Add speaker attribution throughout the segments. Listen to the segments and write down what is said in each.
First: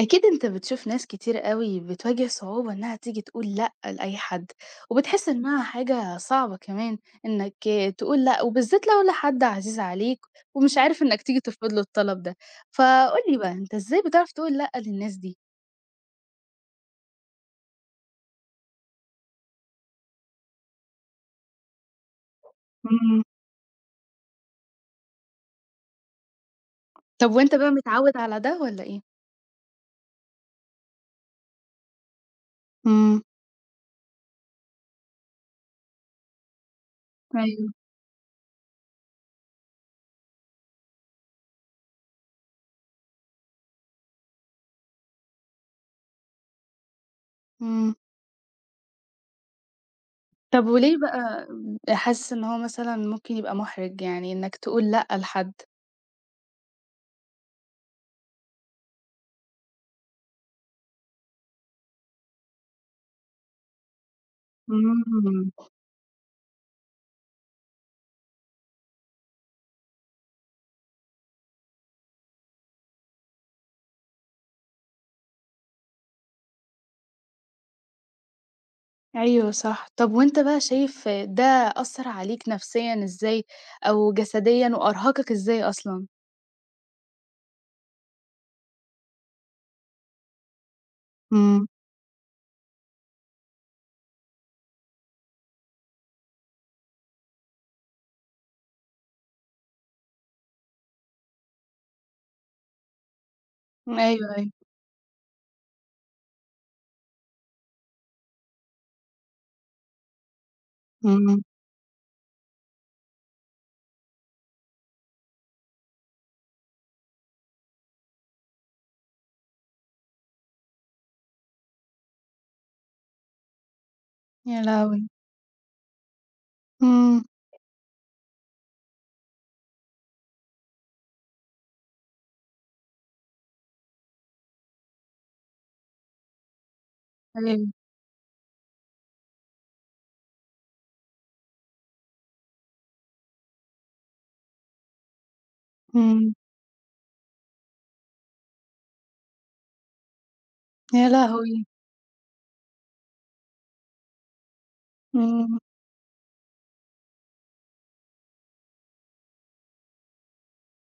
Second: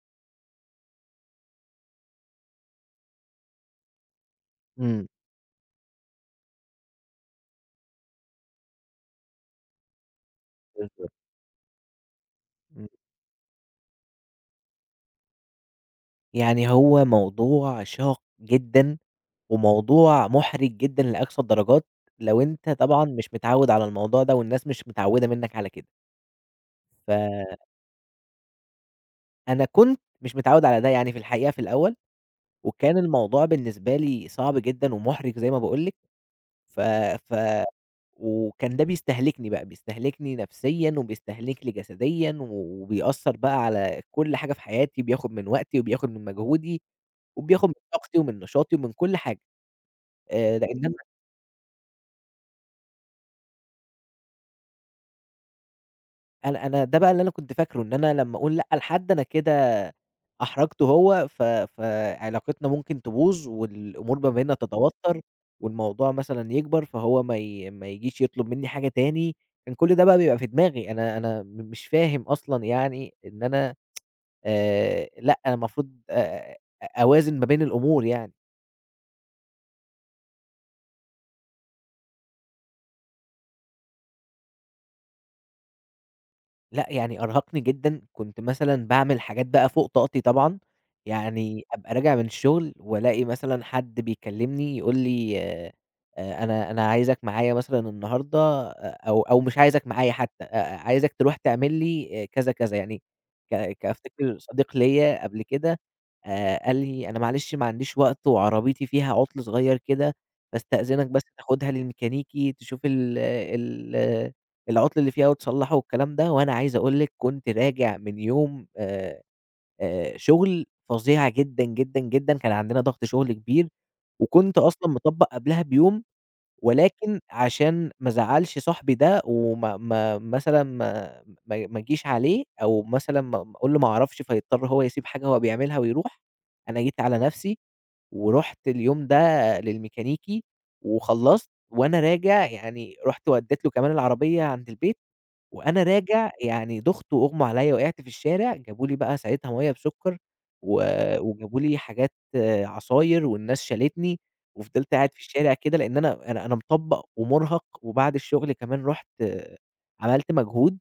Speaker 1: أكيد أنت بتشوف ناس كتير قوي بتواجه صعوبة إنها تيجي تقول لأ لأي حد،
Speaker 2: إمم،
Speaker 1: وبتحس إنها حاجة صعبة كمان، إنك تقول لأ، وبالذات لو لحد عزيز عليك، ومش عارف
Speaker 2: بالضبط.
Speaker 1: إنك تيجي ترفض له الطلب ده.
Speaker 2: إمم،
Speaker 1: فقولي بقى أنت إزاي بتعرف تقول لأ للناس دي؟
Speaker 2: يعني هو موضوع شاق جدًا، وموضوع مُحرِج جدًا لأقصى الدرجات، لو أنت طبعًا
Speaker 1: امم
Speaker 2: مش متعوّد على الموضوع ده، والناس مش متعوّدة منك على كده،
Speaker 1: طب وأنت
Speaker 2: فأنا
Speaker 1: بقى متعود على ده ولا إيه؟
Speaker 2: كنت مش متعوّد على ده يعني في الحقيقة في الأول، وكان
Speaker 1: امم.
Speaker 2: الموضوع بالنسبة لي صعب جدًا ومُحرِج زي ما باقول لِك. ف ف
Speaker 1: ايوه.
Speaker 2: وكان ده بيستهلكني بقى، بيستهلكني نفسيًا وبيستهلكني جسديًا، و وبيأثّر بقى على كُلّ حاجة في حياتي، بياخد من وقتي وبياخد من مجهودي. وبياخد من
Speaker 1: امم
Speaker 2: طاقتي ومن نشاطي ومن كل حاجة.
Speaker 1: طب
Speaker 2: لإن أنا
Speaker 1: وليه بقى حاسس إن هو مثلا ممكن يبقى محرج يعني إنك تقول لأ لحد؟
Speaker 2: أنا أنا ده بقى اللي أنا كنت فاكره، إن أنا لمّا أقول لأ لحد أنا كده أحرجته هو. ف فعلاقتنا ممكن تبوظ والأمور ما بيننا تتوتر،
Speaker 1: مم.
Speaker 2: والموضوع مثلًا يكبر، فهو ما يجيش يطلب مني حاجة تاني. كان كل ده بقى بيبقى في دماغي، أنا مش فاهم أصلًا يعني إن أنا، لأ، أنا المفروض أوازن ما بين الأمور يعني.
Speaker 1: أيوه صح. طب وأنت بقى شايف ده أثّر عليك نفسيًا إزاي أو جسديًا وأرهقك إزاي أصلًا؟
Speaker 2: لأ، يعني أرهقني جدًا، كنت مثلًا باعمل حاجات بقى فوق طاقتي طبعًا. يعني
Speaker 1: إمم.
Speaker 2: أبقى راجع من الشغل وألاقي مثلًا حد بيكلمني يقول لي أنا عايزك معايا مثلًا النهارده، أ أو مش عايزك معايا حتى، عايزك تروح تعمل لي كذا، كذا، يعني. ك ك
Speaker 1: أيوه،
Speaker 2: أفتكر
Speaker 1: أيوه.
Speaker 2: صديق ليّا قبل كده قال لي: "أنا معلش ما عنديش وقت وعربيتي فيها عطل صغير كده، فاستأذنك بس
Speaker 1: إمم.
Speaker 2: تاخدها للميكانيكي تشوف ال العُطل اللي فيها وتصلّحه والكلام ده، وأنا عايز أقول لِك كنت راجع من يوم شُغل فظيع جدًا، جدًا، جدًا، كان عندنا ضغط شُغل كبير، وكنت
Speaker 1: يا
Speaker 2: أصلًا
Speaker 1: لهوي!
Speaker 2: مطبّق قبلها بيوم، ولكن
Speaker 1: إمم.
Speaker 2: عشان ما أزعّلش صاحبي ده وما ما مثلًا ما ما ما أجيش عليه أو مثلًا ما ما أقول له ما أعرفش فيضطر هو يسيب حاجة هو بيعملها ويروح، أنا جيت على نَفْسي
Speaker 1: أيوه.
Speaker 2: ورُحت اليوم ده للميكانيكي وخلّصت وأنا راجع يعني رُحت ودّيت له كمان العربية عند البيت وأنا راجع
Speaker 1: إمم.
Speaker 2: يعني دُخت وأغمى عليّا، وقعت في الشارع، جابوا لي بقى ساعتها مَيّة بسُكّر، و
Speaker 1: يا
Speaker 2: وجابوا
Speaker 1: لهوي!
Speaker 2: لي حاجات آه، عصاير، والناس شالتني، وفضلت قاعد في الشارع
Speaker 1: إمم.
Speaker 2: كده، لإن أنا مطبّق ومُرهق، وبعد الشغل كمان رُحت آه، عملت مجهود،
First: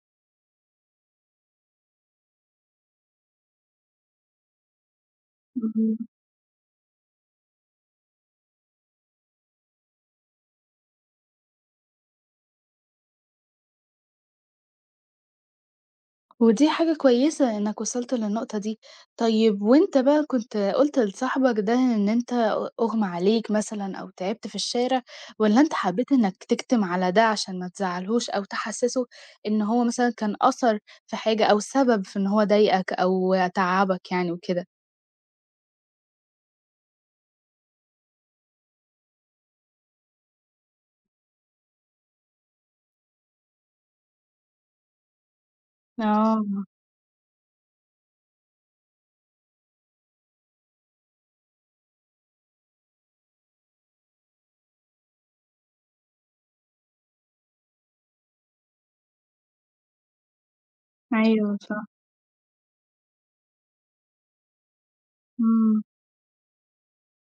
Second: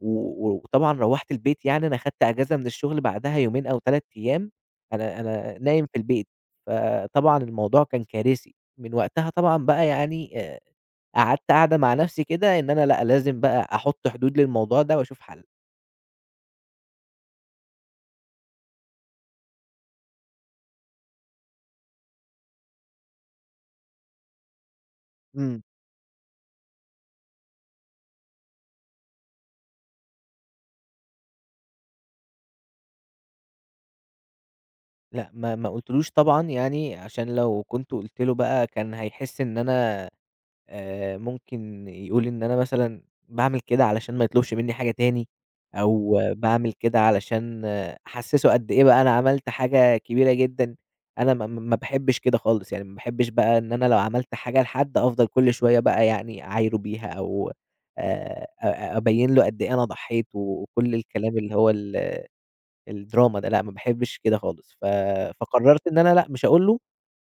Speaker 2: و و- وطبعًا روّحت البيت يعني أنا خدت أجازة من الشغل بعدها يومين أو 3 أيام، أنا نايم
Speaker 1: إمم.
Speaker 2: في البيت. فطبعًا الموضوع كان كارثي، من وقتها طبعًا بقى يعني قعدت قعدة مع نفسي كده إن أنا لأ، لازم بقى أحُط حدود للموضوع ده وأشوف حل.
Speaker 1: ودي حاجة كويسة إنك وصلت للنقطة دي. طيب وأنت بقى كنت قُلت لصاحبك ده إن أنت أُغمى عليك مثلًا أو تعبت في الشارع، والّا
Speaker 2: إمم.
Speaker 1: أنت حبيت إنك تكتم على ده عشان ما تزعّلهوش، أو تحسّسه إن هو مثلًا كان أثر في حاجة أو سبب في إن هو ضايقك أو تعّبك يعني وكده؟
Speaker 2: لأ، ما ما قُلتلوش طبعًا يعني عشان لو كنت قُلت له بقى كان هيحس إن أنا، ممكن يقول إن أنا مثلًا باعمل كده علشان ما يطلبش منّي حاجة تاني، أو
Speaker 1: آه.
Speaker 2: باعمل كده علشان آه، أحسّسه قد إيه بقى أنا عملت حاجة كبيرة جدًا. أنا ما ما ما باحبش كده خالص، يعني ما باحبش بقى إن أنا لو عملت حاجة لحد أفضل كل شوية بقى يعني أعايره بيها أو أبيّن له قد إيه أنا ضحيت وكل الكلام اللي
Speaker 1: أيوه
Speaker 2: هو
Speaker 1: صح.
Speaker 2: الدراما ده. لأ، ما باحبش كده خالص. ف
Speaker 1: إمم.
Speaker 2: فقررت إن أنا لأ، مش هاقول له،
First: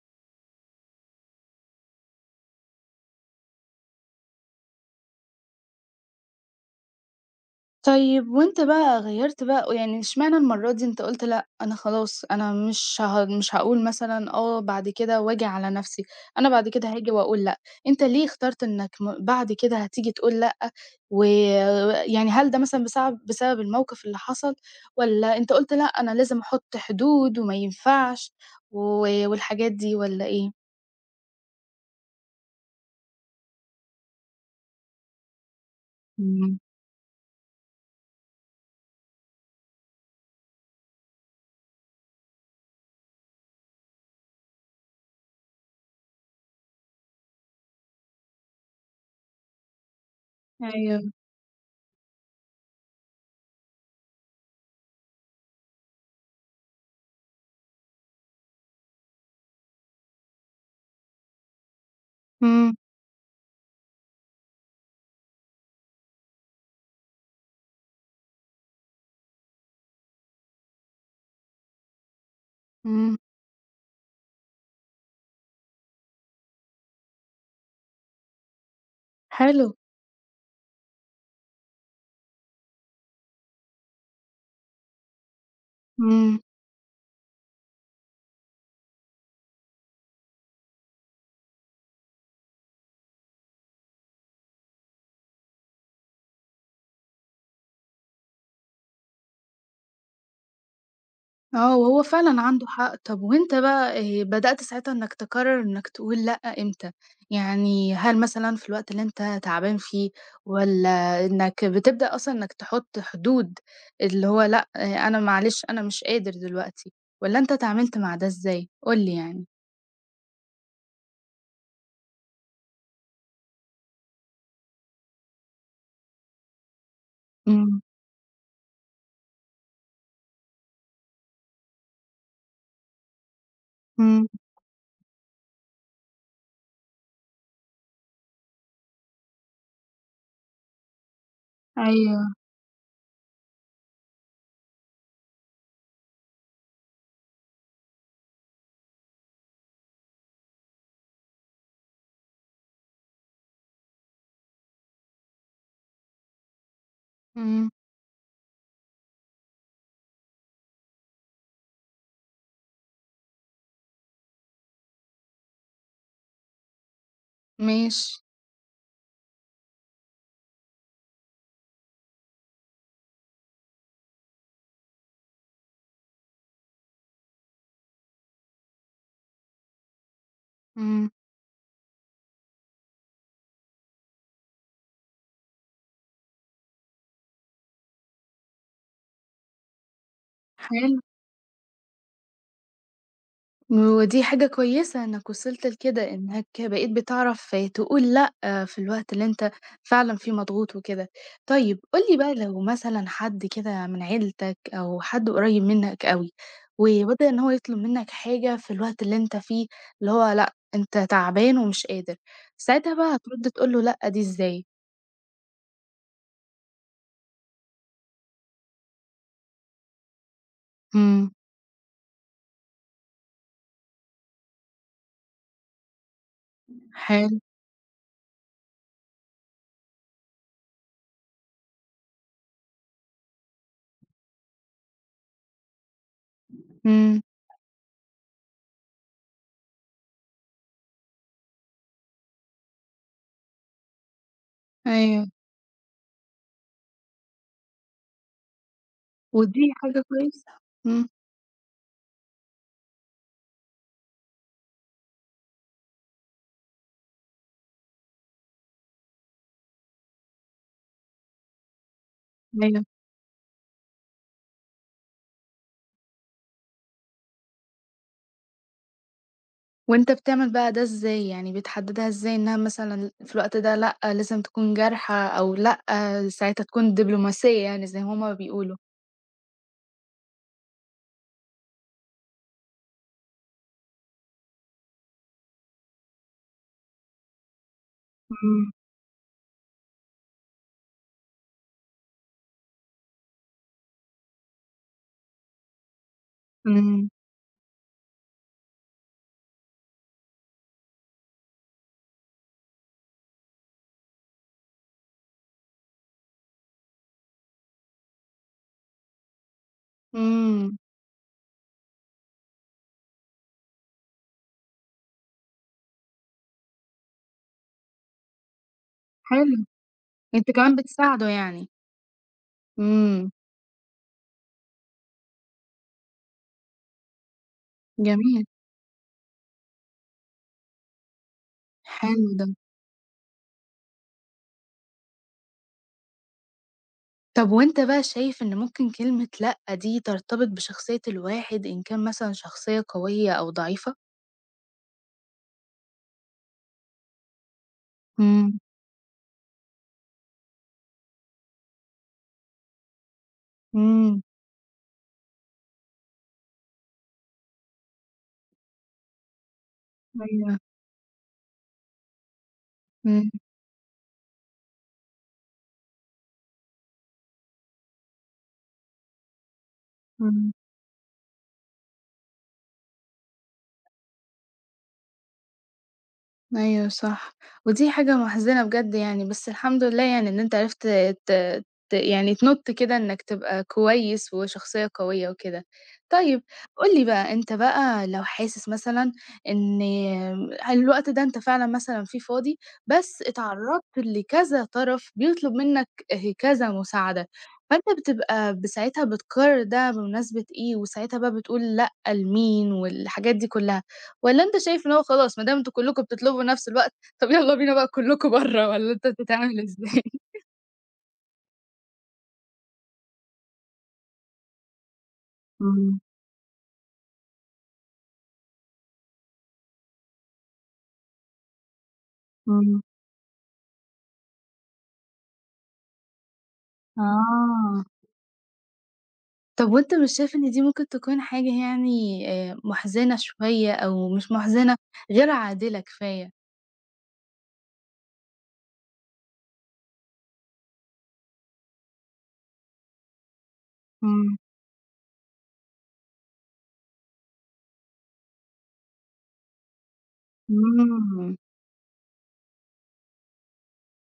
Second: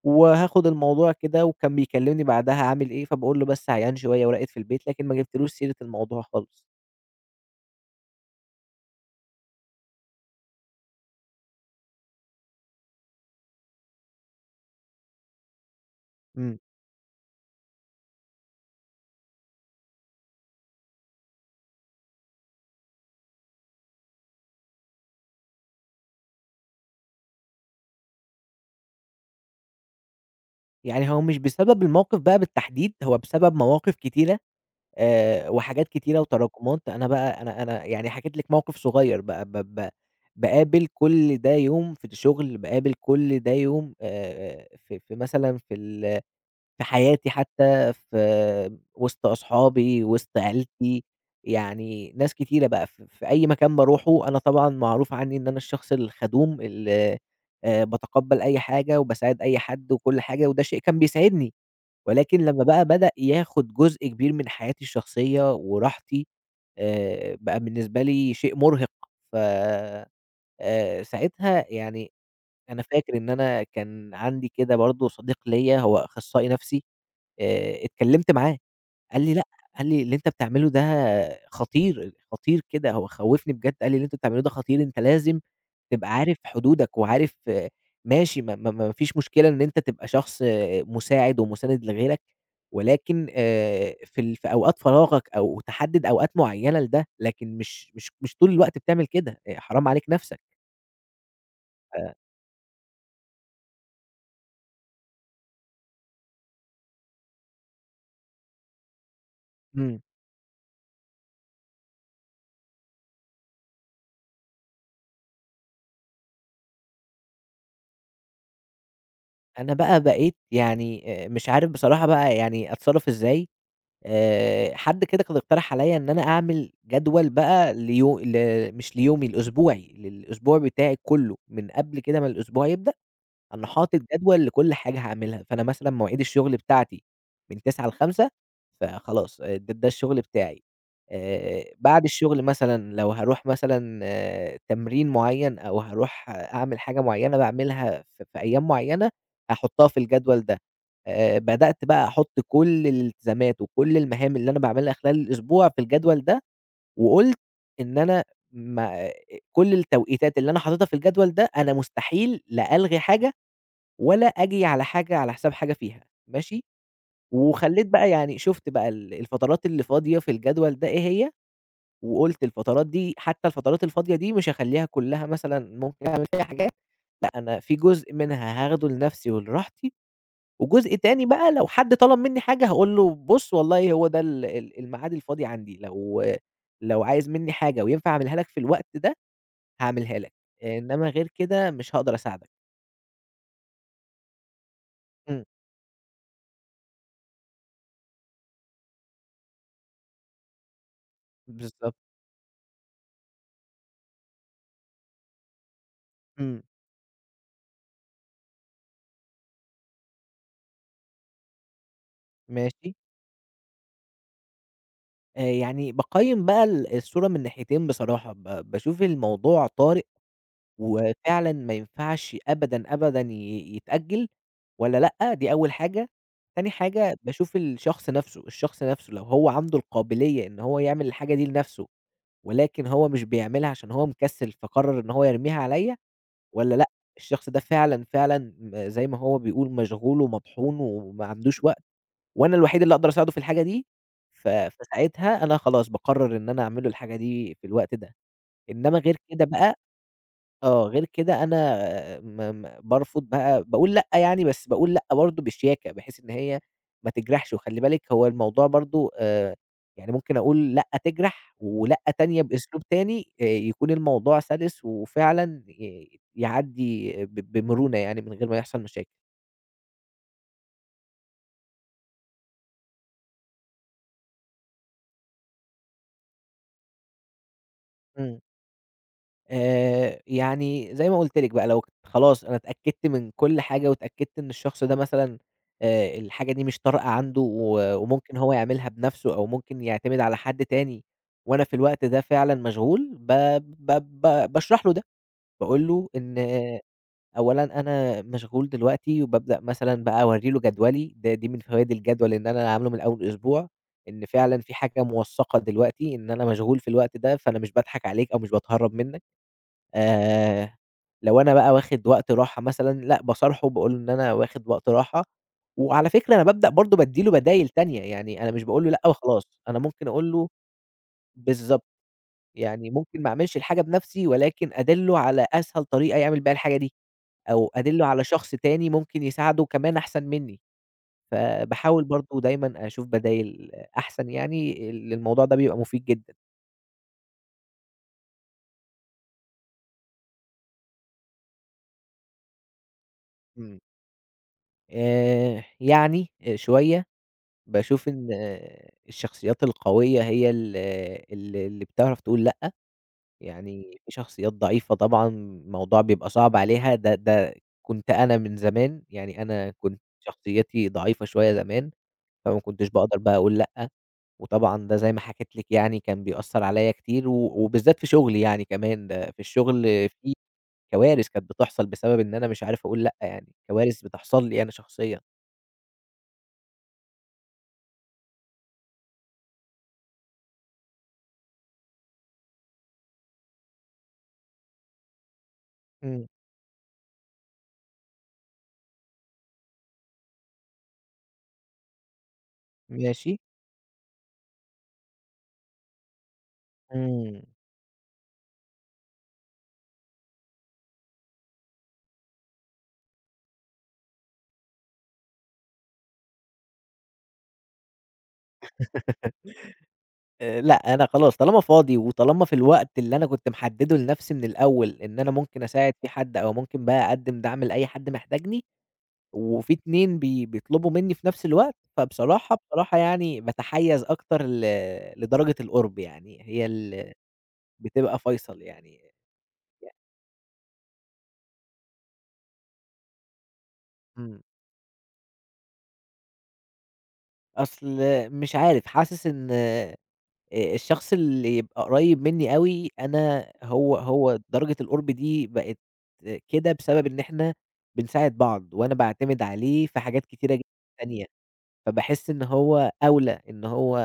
Speaker 2: وهاخد الموضوع كده وكان بيكلمني بعدها عامل إيه، فباقول له بس عيان شوية ورقد في البيت، لكن ما جبتلوش سيرة الموضوع خالص.
Speaker 1: طيب وأنت بقى غيّرت بقى يعني إشمعنى المرّة دي أنت قُلت لأ، أنا خلاص أنا مش هاقول مثلًا آه بعد كده وآجي على نَفْسي، أنا
Speaker 2: إمم.
Speaker 1: بعد كده هاجي وأقول لأ. أنت ليه اخترت إنّك بعد كده هتيجي تقول لأ؟ ويعني هل ده مثلًا بسبب الموقِف اللي حصل، والّا أنت قُلت لأ، أنا لازم أحُط حدود وما ينفعش، و والحاجات دي والّا إيه؟
Speaker 2: يعني هو مش بسبب الموقف بقى بالتحديد، هو بسبب مواقف كتيرة وحاجات كتيرة
Speaker 1: إمم.
Speaker 2: وتراكمات. أنا بقى أنا أنا يعني حكيت لِك موقف صغير بقى. ب ب باقابل كل ده يوم في الشغل، باقابل كل ده يوم في في مثلًا في حياتي حتى، في وسط أصحابي، وسط عيلتي،
Speaker 1: أيوه.
Speaker 2: يعني ناس كتيرة بقى في أي مكان باروحه. أنا طبعًا معروف عنّي إن أنا الشخص الخدوم اللي باتقبّل أي حاجة وباساعد أي حد وكل حاجة، وده شيء كان بيسعدني، ولكن لمّا
Speaker 1: إمم.
Speaker 2: بقى بدأ ياخد جزء كبير من حياتي الشخصية وراحتي، بقى بالنسبة لي شيء مرهق. ف ساعتها يعني أنا
Speaker 1: إمم.
Speaker 2: فاكر إن أنا كان عندي كده برضه صديق ليّا هو أخصائي نفسي، اتكلّمت معاه، قال لي: "لأ."
Speaker 1: حلو.
Speaker 2: قال لي: "اللي أنت بتعمله ده خطير، خطير كده." هو خوّفني بجد، قال لي: "اللي أنت بتعمله ده خطير، أنت لازم تبقى عارف
Speaker 1: إمم.
Speaker 2: حدودك وعارف آه، ماشي ما ما ما فيش مشكلة إن أنت تبقى شخص آه، مساعد ومُساند لغيرك، ولكن في أوقات فراغك أو تحدِّد أوقات معيّنة لده، لكن مش طول الوقت بتعمل كده، حرام عليك نَفْسك."
Speaker 1: آه، وهو
Speaker 2: ف
Speaker 1: فعلًا عنده حق. طب وأنت بقى بدأت ساعتها إنك تقرر إنك تقول لأ إمتى؟ يعني هل مثلًا في الوقت اللي أنت تعبان
Speaker 2: إمم.
Speaker 1: فيه، والّا إنك بتبدأ أصلًا إنك تحط حدود، اللي هو لأ إيه، أنا معلش أنا مش قادر دلوقتي، والّا أنت تعاملت مع ده إزاي؟ قُل لي يعني.
Speaker 2: أنا بقى بقيت يعني مش عارف بصراحة بقى يعني أتصرّف إزاي. حد كده كان اقترح عليّا إن أنا أعمل جدول بقى
Speaker 1: إمم.
Speaker 2: ليو ل مش ليومي، لأسبوعي، للأسبوع بتاعي كُلّه من قبل كده ما الأسبوع يبدأ أنا حاطط
Speaker 1: إمم.
Speaker 2: جدول لكل حاجة هاعملها، فأنا مثلًا مواعيد الشغل بتاعتي من 09:00 ل17:00 فخلاص آه، ده الشغل بتاعي. بعد
Speaker 1: أيوه.
Speaker 2: الشغل مثلًا لو هاروح مثلًا آه، تمرين معيّن أو هاروح أعمل حاجة معيّنة باعملها في في أيام معيّنة، هاحطها في الجدول ده. بدأت بقى أحط كل الالتزامات وكل المهام اللي أنا باعملها خلال الأسبوع في الجدول ده، وقُلت
Speaker 1: إمم.
Speaker 2: إن أنا ما كل التوقيتات اللي أنا حاططها في الجدول ده أنا مستحيل لا ألغي حاجة ولا آجي على حاجة على حساب حاجة فيها، ماشي، وخلّيت
Speaker 1: ماشي.
Speaker 2: بقى يعني شُفت بقى الفترات اللي فاضية في الجدول ده إيه هي، وقُلت الفترات دي حتى الفترات الفاضية دي مش هاخلّيها كلّها مثلًا ممكن أعمل فيها حاجات، لأ أنا في جزء منها هاخده لنفسي ولراحتي، وجزء
Speaker 1: إمم.
Speaker 2: تاني بقى لو حد طلب منّي حاجة هاقول له بُص والله هو ده ال ال الميعاد الفاضي عندي، لو عايز منّي حاجة وينفع أعملها لك في الوقت ده هاعملها لك،
Speaker 1: حلو.
Speaker 2: إنّما غير كده مش هاقدر أساعدك.
Speaker 1: ودي حاجة كويسة إنك
Speaker 2: إمم،
Speaker 1: وصلت لكده، إنك بقيت بتعرف تقول لأ آه، في الوقت اللي أنت فعلًا فيه مضغوط وكده. طيب
Speaker 2: بالضبط،
Speaker 1: قُل لي بقى، لو مثلًا حد كده من عيلتك أو حد قريب منك أوي،
Speaker 2: إمم،
Speaker 1: وبدأ إن هو يطلب منك حاجة في الوقت اللي أنت فيه، اللي هو لأ أنت تعبان ومش قادر، ساعتها
Speaker 2: ماشي.
Speaker 1: بقى هترد تقول له لأ دي إزاي؟
Speaker 2: يعني باقيّم بقى الصورة من ناحيتين بصراحة، باشوف الموضوع طارئ
Speaker 1: إمم.
Speaker 2: وفعلًا ما ينفعش أبدًا، أبدًا يتأجّل والّا لأ، دي أول حاجة. تاني حاجة
Speaker 1: حلو.
Speaker 2: باشوف الشخص نَفْسه، الشخص نَفْسه لو هو عنده القابلية إن هو يعمل الحاجة دي لنَفْسه، ولكن هو مش بيعملها عشان هو مكسِّل فقرر إن هو يرميها عليّا والّا لأ،
Speaker 1: إمم.
Speaker 2: الشخص ده فعلًا، فعلًا زي ما هو بيقول مشغول ومطحون وما عندوش وقت وأنا الوحيد اللي أقدر أساعده في الحاجة دي، ف
Speaker 1: أيوه.
Speaker 2: فساعتها أنا خلاص باقرر إن أنا أعمل له الحاجة دي في الوقت ده، إنما غير كده
Speaker 1: ودي
Speaker 2: بقى
Speaker 1: حاجة كويسة.
Speaker 2: آه،
Speaker 1: إمم.
Speaker 2: غير كده أنا م م بارفض بقى باقول لأ يعني، بس باقول لأ برضه بشياكة، بحيث إن هي ما تجرحش، وخلّي بالِك هو الموضوع برضه يعني ممكن أقول لأ تجرح، ولأ تانية بأسلوب
Speaker 1: أيوه.
Speaker 2: تاني، يكون الموضوع سلس وفعلًا يعدّي بمرونة يعني من غير ما يحصل مشاكل.
Speaker 1: وأنت بتعمل بقى ده إزاي؟ يعني بتحدّدها إزاي إنها مثلًا في الوقت ده لأ، لازم تكون جارحة أو لأ، ساعتها تكون دبلوماسية يعني زي ما هُم
Speaker 2: إمم.
Speaker 1: بيقولوا؟
Speaker 2: يعني زي ما قُلت لِك بقى لو خلاص أنا اتأكدت من كل حاجة، واتأكدت إن الشخص ده مثلًا الحاجة دي مش طارئة عنده وممكن هو
Speaker 1: إمم.
Speaker 2: يعملها بنفسه، أو ممكن يعتمد على حد تاني، وأنا في الوقت ده فعلًا مشغول، ب ب ب باشرح له ده، باقول له إن آه،
Speaker 1: إمم.
Speaker 2: أولًا أنا مشغول دلوقتي، وبابدأ مثلًا بقى أورّي له جدولي، دي من فوايد الجدول إن أنا عامله من أول أسبوع، إن فعلًا في حاجة موثّقة دلوقتي، إن أنا مشغول في الوقت ده، فأنا مش باضحك عليك أو مش باتهرّب منك. آآ،
Speaker 1: إمم.
Speaker 2: لو أنا بقى واخد وقت راحة مثلًا، لأ باصارحه باقول له إن أنا واخد وقت راحة، وعلى فكرة أنا بابدأ برضه بادّي له بدايل تانية، يعني أنا مش باقول له لأ وخلاص،
Speaker 1: حلو،
Speaker 2: أنا ممكن أقول له.
Speaker 1: أنت كمان بتساعده يعني.
Speaker 2: بالضبط، يعني ممكن
Speaker 1: إمم.
Speaker 2: ما أعملش الحاجة بنفسي، ولكن أدلّه على أسهل طريقة يعمل بيها الحاجة دي، أو أدلّه على
Speaker 1: جميل.
Speaker 2: شخص تاني ممكن يساعده كمان أحسن مني، فباحاول
Speaker 1: حلو
Speaker 2: برضه
Speaker 1: ده.
Speaker 2: دايمًا أشوف بدايل أحسن يعني، الموضوع ده بيبقى مفيد جدًا.
Speaker 1: طب وأنت بقى شايف إن ممكن كلمة لأ دي ترتبط بشخصية الواحد إن كان مثلًا شخصية قوية أو
Speaker 2: إمم،
Speaker 1: ضعيفة؟
Speaker 2: يعني شوية باشوف إن
Speaker 1: إمم.
Speaker 2: الشخصيات القوية هي ال اللي بتعرف تقول لأ، يعني في
Speaker 1: إمم.
Speaker 2: شخصيات ضعيفة طبعًا الموضوع بيبقى صعب عليها، ده ده كنت أنا من زمان، يعني أنا كنت
Speaker 1: أيوه.
Speaker 2: شخصيتي ضعيفة شوية زمان، فما كنتش باقدر
Speaker 1: إمم.
Speaker 2: بقى أقول لأ، وطبعًا ده زي ما حكيت لِك يعني كان بيأثّر عليَّ كتير و وبالذات في شغلي يعني كمان، ده في الشغل في
Speaker 1: إمم.
Speaker 2: كوارث كانت بتحصل بسبب إن أنا مش عارف أقول لأ يعني، كوارث بتحصل لي أنا شخصيًا.
Speaker 1: أيوه صح. ودي حاجة محزنة بجد يعني، بس الحمد لله يعني إن أنت عرفت ت ت يعني تنُط كده إنك تبقى كويس وشخصية قوية وكده.
Speaker 2: إمم،
Speaker 1: طيب قُل لي بقى، أنت بقى لو حاسس مثلًا إن الوقت ده أنت فعلًا مثلًا فيه فاضي، بس
Speaker 2: ماشي،
Speaker 1: اتعرّضت لكذا طرف بيطلب منّك كذا مساعدة،
Speaker 2: إمم.
Speaker 1: فأنت بتبقى ساعتها بتقرر ده بمناسبة إيه، وساعتها بقى بتقول لأ لمين والحاجات دي كلّها. والّا أنت شايف إن هو خلاص ما دام أنتم كلّكم بتطلبوا نفس الوقت، طب يالّا بينا بقى كلّكم برّه، والّا أنت بتتعامل إزاي؟
Speaker 2: لأ، أنا خلاص طالما فاضي وطالما في الوقت اللي أنا كنت محدّده لنفسي من الأول إن أنا ممكن أساعد
Speaker 1: إمم.
Speaker 2: فيه حد أو ممكن بقى أقدّم دعم لأي حد محتاجني، وفي 2 بيطلبوا منّي في نفس الوقت، فبصراحة،
Speaker 1: إمم.
Speaker 2: بصراحة يعني باتحيّز أكتر لدرجة القُرب يعني، هي اللي
Speaker 1: آه.
Speaker 2: بتبقى فيصل يعني.
Speaker 1: طب
Speaker 2: ي
Speaker 1: وأنت مش شايف إن دي ممكن تكون حاجة يعني مُحزِنة شوية أو مش
Speaker 2: إمم.
Speaker 1: مُحزِنة، غير عادلة كفاية؟
Speaker 2: أصل مش عارف، حاسس إن الشخص اللي يبقى قريب منّي أوي، أنا هو
Speaker 1: إمم.
Speaker 2: هو درجة القُرب دي بقت آه، كده بسبب إن إحنا بنساعد بعض، وأنا باعتمد عليه في حاجات كتيرة جدًا تانية،
Speaker 1: إمم.
Speaker 2: فباحس إن هو أولى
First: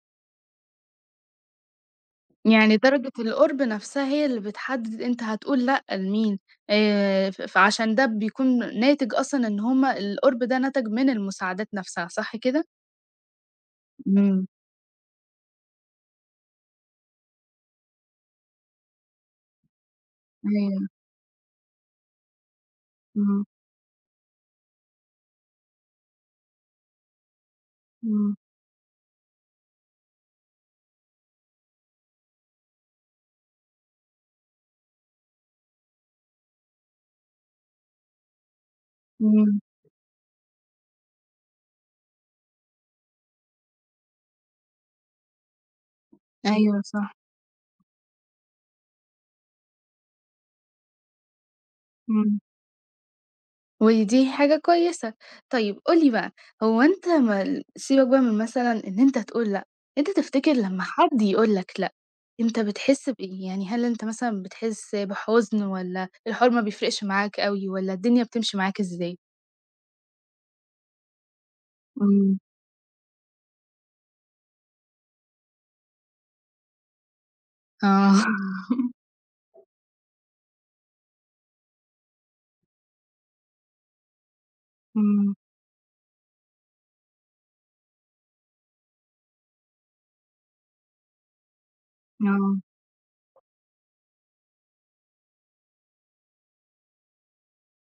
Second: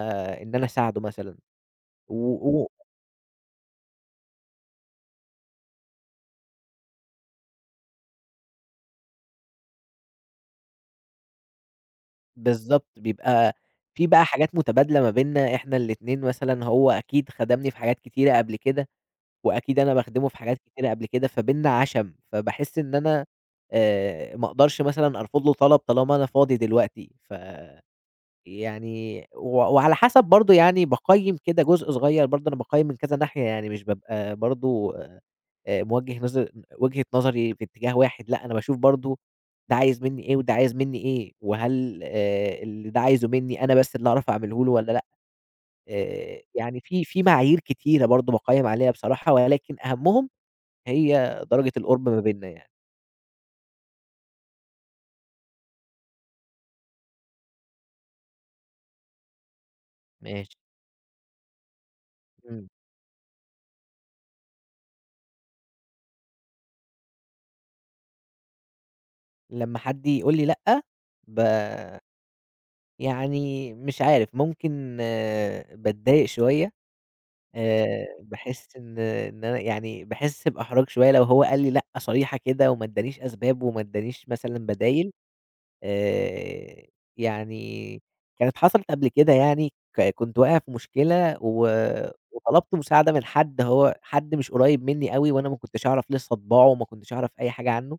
Speaker 2: إن أنا أساعده مثلًا. و و
Speaker 1: يعني درجة القُرب نفسها هي اللي بتحدد أنت هتقول لأ لمين، ف فعشان ده بيكون ناتج أصلًا إن هم القُرب ده نَتَج من المساعدات نفسها، صح كده؟
Speaker 2: بالضبط، بيبقى في
Speaker 1: إمم.
Speaker 2: حاجات متبادلة ما بيننا إحنا الاتنين مثلًا، هو أكيد خدمني في حاجات كتيرة قبل كده وأكيد أنا باخدمه في حاجات
Speaker 1: أيوه.
Speaker 2: كتيرة قبل كده، فبيننا عَشَم، فباحس إن أنا
Speaker 1: إمم.
Speaker 2: ما أقدرش مثلًا أرفض له طلب طالما أنا فاضي دلوقتي.
Speaker 1: إمم.
Speaker 2: يعني و وعلى حسب برضه يعني باقيّم كده جزء صغير برضه أنا باقيّم من كذا ناحية، يعني مش بابقى برضه موجّه نظر وجهة نظري في اتجاه واحد، لأ أنا باشوف برضه
Speaker 1: إمم.
Speaker 2: ده عايز منّي إيه وده عايز منّي إيه، وهل اللي ده عايزه منّي أنا بس اللي أعرف أعمله له والّا لأ. يعني
Speaker 1: أيوه
Speaker 2: في
Speaker 1: صح.
Speaker 2: في معايير كتيرة برضه باقيّم عليها بصراحة، ولكن أهمهم هي درجة القُرب ما
Speaker 1: إمم.
Speaker 2: بيننا يعني.
Speaker 1: ودي حاجة كويسة. طيب قُل لي بقى، هو أنت ما سيبك بقى من مثلًا إن أنت تقول لأ، أنت تفتكر
Speaker 2: ماشي.
Speaker 1: لمّا حد يقول لك لأ، أنت
Speaker 2: إمم.
Speaker 1: بتحس بإيه؟ يعني هل أنت مثلًا بتحس بحزن، والّا الحوار ما بيفرقش معاك أوي، والّا الدنيا بتمشي معاك إزاي؟
Speaker 2: لمّا حد يقول لي لأ، ب
Speaker 1: إمم.
Speaker 2: يعني مش عارف ممكن باتضايق شوية.
Speaker 1: آه.
Speaker 2: باحس إن أنا يعني باحس بإحراج شوية لو هو قال لي لأ صريحة كده وما ادّانيش أسباب وما ادّانيش مثلًا بدايل.
Speaker 1: إمم.
Speaker 2: آآ يعني كانت حصلت قبل كده يعني كنت واقع في مشكلة
Speaker 1: آه.
Speaker 2: وطلبت مساعدة من حد هو حد مش قريب منّي أوي وأنا ما كنتش أعرف لسه طباعه وما كنتش أعرف أي حاجة عنّه.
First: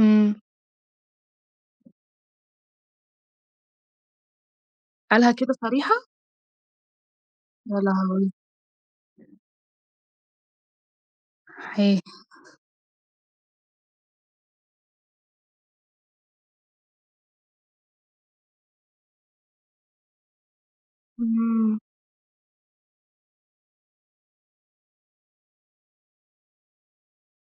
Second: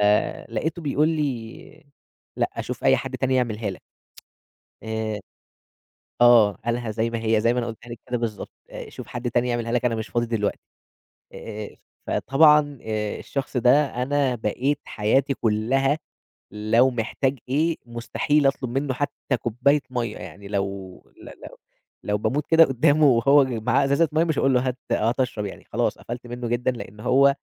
Speaker 1: إمم.
Speaker 2: بيقول لي: "لأ، شوف أي حد تاني يعملها لك." آآ
Speaker 1: قالها كده صريحة
Speaker 2: آه، قالها زي ما هي، زي ما أنا قُلتها
Speaker 1: والّا
Speaker 2: لِك كده
Speaker 1: هاقول
Speaker 2: بالضبط، "شوف حد تاني يعملها لك، أنا مش فاضي دلوقتي." آآ
Speaker 1: إيه؟
Speaker 2: فطبعًا الشخص ده أنا بقيت حياتي كلّها لو محتاج إيه، مستحيل أطلب منّه حتّى كوباية مَيّة، يعني لو
Speaker 1: إمم.
Speaker 2: لو باموت كده قدّامه وهو معاه إزازة مَيّة مش هاقول له: "هات، آه، هات أشرب." يعني خلاص قفلت منّه جدًا، لإن هو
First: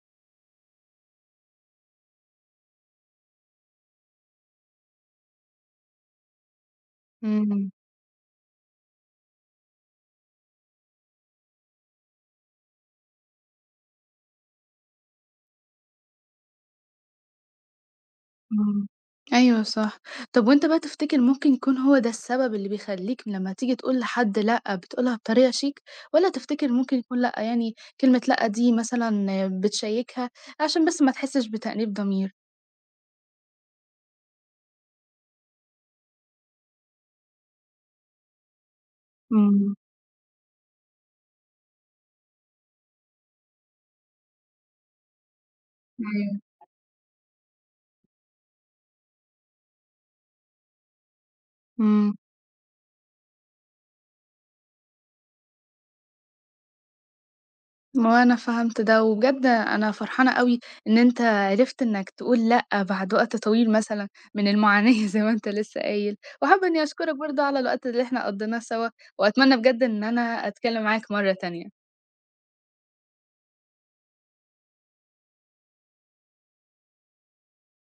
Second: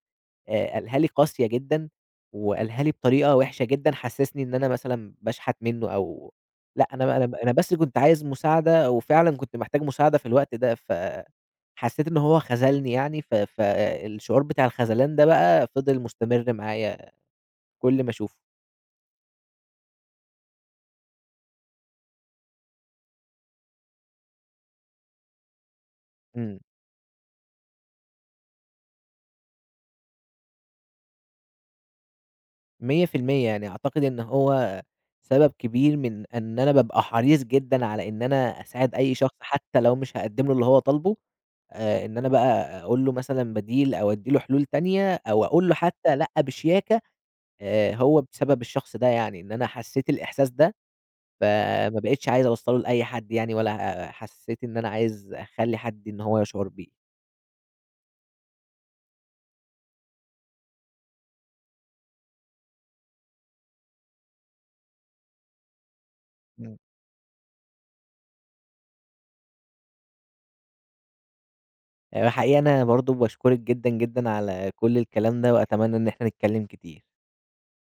Speaker 2: قالها لي قاسية جدًا، وقالها لي بطريقة وِحشة جدًا، حسّسني إن أنا مثلًا باشحت منه أو لأ، أنا
Speaker 1: إمم.
Speaker 2: بس كنت عايز مساعدة وفعلًا كنت محتاج مساعدة في الوقت ده، فحسّيت إن هو خذلني يعني. ف فالشعور بتاع الخذلان ده بقى فضل مستمر معايا كل ما أشوفه.
Speaker 1: إمم. أيوه صح. طب وأنت بقى تفتكر ممكن يكون هو ده السبب اللي بيخلّيك لمّا تيجي تقول لحد لأ، بتقولها بطريقة شيك، والّا
Speaker 2: إمم،
Speaker 1: تفتكر ممكن يكون لأ يعني كلمة لأ دي مثلًا بتشيّكها عشان بس ما تحسّش بتأنيب ضمير؟
Speaker 2: 100% يعني أعتقد إن هو سبب كبير من إن أنا بابقى حريص جدًا على إن أنا أساعد أي شخص،
Speaker 1: إمم.
Speaker 2: حتى لو مش هاقدّم له اللي هو طالبه. إن أنا بقى أقول له مثلًا بديل أو أدّي له حلول تانية أو أقول له حتى لأ
Speaker 1: أيوه.
Speaker 2: بشياكة. هو بسبب الشخص ده يعني، إن أنا حسّيت الإحساس ده، فما
Speaker 1: إمم.
Speaker 2: بقيتش عايز أوصّله لأي حد يعني ولا حسّيت إن أنا عايز أخلّي حد إن هو يشعر بيه.
Speaker 1: وأنا فهمت ده، وبجد أنا فرحانة أوي إن أنت عرفت إنّك تقول لأ بعد وقت طويل مثلًا من المعاناة زي ما أنت لسه قايل، وحابة
Speaker 2: إمم.
Speaker 1: إنّي أشكرك برضه على الوقت اللي إحنا قضّيناه سوا، وأتمنى بجد إن أنا أتكلّم معاك مرّة تانية.
Speaker 2: حقيقي أنا برضه باشكرِك جدًا، جدًا على كل الكلام ده وأتمنى إن إحنا نتكلّم كتير.